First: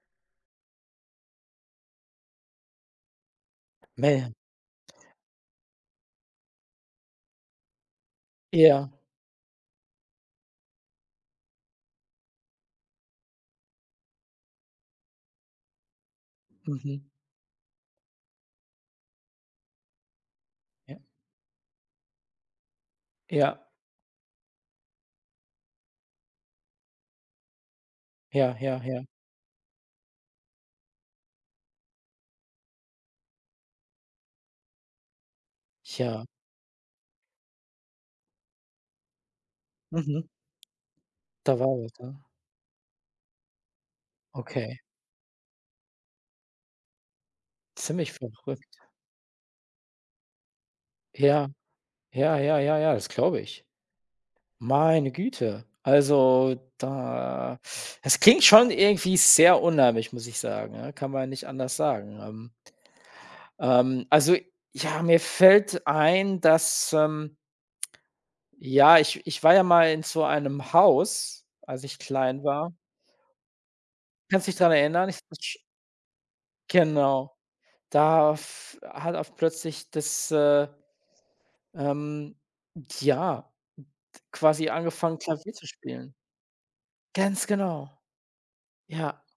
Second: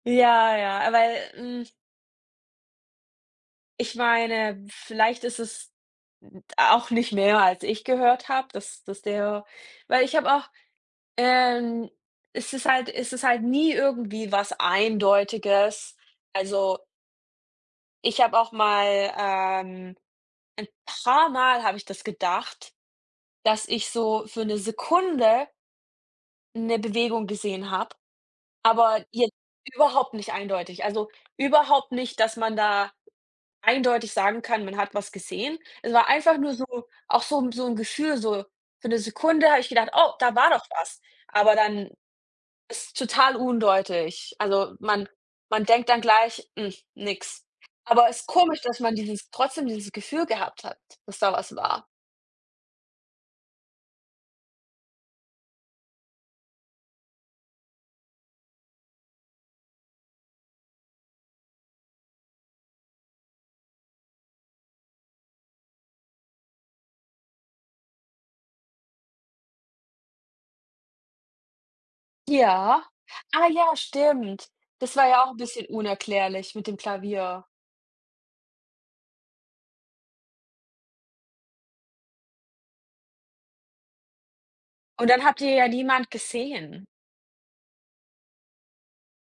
Ja, ja, weil, hm ich Man. meine, vielleicht ist es 'n d auch nicht mehr, als ich gehört habe, dass Ja. dass der weil ich habe auch, ähm es ist halt es ist halt nie irgendwie was Eindeutiges. Also Mhm. ich habe auch mal, ähm ein Ja. paar Mal habe ich das gedacht, Ja. dass ich so für 'ne Sekunde 'ne Bewegung gesehen habe, Ja, ja, ja. aber jetzt überhaupt nicht eindeutig. Also, überhaupt nicht, dass man da eindeutig sagen kann, man hat was gesehen. Es war Ja. einfach nur so auch so 'n so 'n Gefühl, so, für 'ne Sekunde habe ich gedacht: „Oh, Mhm. da war doch was.“ Aber Da war dann was, ja. ist total undeutlich. Also, Okay. man man denkt dann gleich: „Mhm, nix.“ Aber Ziemlich ist komisch, verrückt. dass man dieses trotzdem dieses Gefühl gehabt hat, dass da Ja, was war. ja, ja, ja, ja, das glaube ich. Meine Güte, also, da es klingt schon irgendwie sehr unheimlich, muss ich sagen, ja, kann man nicht anders sagen, ähm Ähm, also, ja, mir fällt ein, dass, ähm ja, ich ich war ja mal in so einem Haus, als ich klein war. Ja, ah, ja, Kannst stimmt. dich daran Das war erinnern? Ich w ja auch 'n sch bisschen unerklärlich mit dem Genau. Klavier. Da f hat oft plötzlich das, äh, ähm ja, d quasi Und angefangen dann habt ihr Klavier zu ja niemand spielen. gesehen. Ganz genau. Ja.